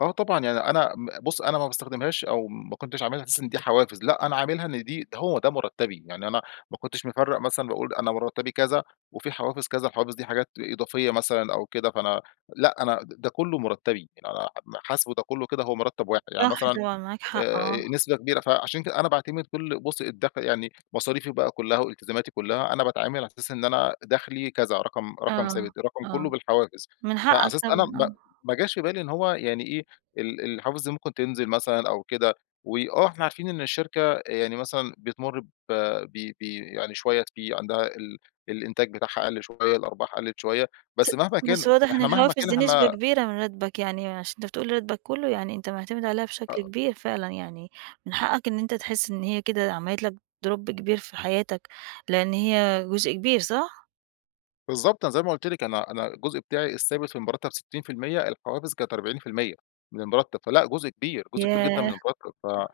آه طبعًا، يعني أنا م بُص أنا ما باستخدمهاش، أو ما كنتش عاملها على أساس إن دي حوافز، لأ أنا عاملها إن دي ده هو ده مُرتّبي. يعني أنا ما كنتش مفرّق مثلًا باقول أنا مرتبي كذا، وفي حوافز كذا، الحوافز دي حاجات إضافية مثلًا أو كده، فأنا لأ أنا د ده كلّه مُرتّبي. يعني أنا م حاسبه ده كلّه كده هو مرتب واحد. يعني صح مثلًا طبعًا، معاك حق، آه. آآ نسبة كبيرة، فعشان كده أنا باعتمد كل بُص الدخل يعني مصاريفي بقى كلّها، والتزاماتي كلّها أنا باتعامل على أساس إن أنا دخلي كذا، رقم رقم آه، ثابت، رقم كلّه آه. بالحوافز. من فعلى حقك أساس أنا طبعًا ب آه. ما جاش في بالي إن هو يعني إيه، ال الحوافز دي ممكن تنزل مثلًا أو كده. وآه إحنا عارفين إن الشركة يعني مثلًا بتمُر ب ب ب يعني شويّة في عندها ال الإنتاج بتاعها قل شويّة، الأرباح قلّت شويّة. س بس مهما كان بس واضح إن إحنا مهما الحوافز كان دي نسبة إحنا كبيرة من راتبك، يعني عشان أنت بتقول راتبك كلّه يعني أنت معتمد عليها آآ بشكل كبير فعلًا يعني من حقك إن أنت تحس إن هي كده عملت لك drop كبير في حياتك، لإن هي جزء كبير صح؟ بالضبط. أنا زي ما قُلت لِك، أنا أنا الجزء بتاعي الثابت في المرتب 60%، الحوافز كانت 40% من المرتب. فلأ جزء كبير، جزء كبير جدًا من ياه! المرتب.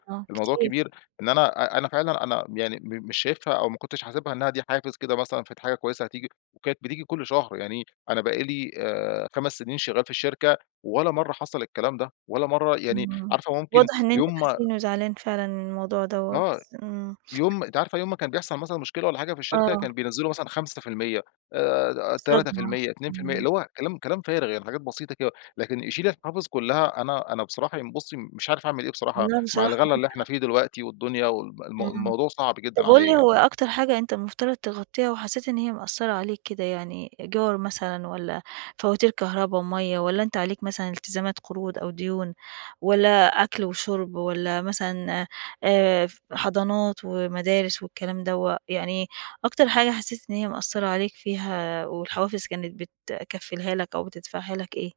آه فالموضوع كتير. كبير إن أنا أ أنا فعلًا أنا يعني م مش شايفها، أو ما كنتش حاسبها إنّها دي حافز كده مثلًا فدي حاجة كويّسة هتيجي. وكانت بتيجي كل شهر، يعني أنا بقي لي آآ 5 سنين شغّال في الشركة، ولا مرّة حصل الكلام ده، ولا مرّة يعني آه. عارفة ممكن واضح إن أنت يوم ما حزين، وزعلان فعلًا من الموضوع دوّة آه. بس آمم. يوم أنتِ عارفة يوم ما كان بيحصل مثلًا مشكلة والّا حاجة في الشركة، آه. كان بينزّلوا مثلًا 5%، آآ تلاتة في صدمة. المِيَّة، 2%، آمم. اللي هو كلام كلام فارغ، يعني حاجات بسيطة كده. لكن يشيل الحوافز كلّها أنا أنا بصراحة ين بُصّي مش عارف اعمل إيه بصراحة لأ مع بصراحة الغلا معاك اللي حق. إحنا فيه دلوقتي، والدنيا وال م إمم. الموضوع صعب جدًا طب قُل عليّا لي يعني. هو أكتر حاجة أنت المفترض تغطّيها، وحسّيت إن هي مأثّرة عليك كده. يعني إيجار مثلًا، والّا فواتير كهربا ومَيّة، والّا أنت عليك مثلًا التزامات قروض، أو ديون، والّا أكل وشُرب، والّا مثلًا آآ ف حضانات، ومدارس، والكلام دوّة يعني أكتر حاجة حسّيت إن هي مأثّرة عليك فيها، والحوافز كانت بتكفّلها لك، أو بتدفعها لك إيه؟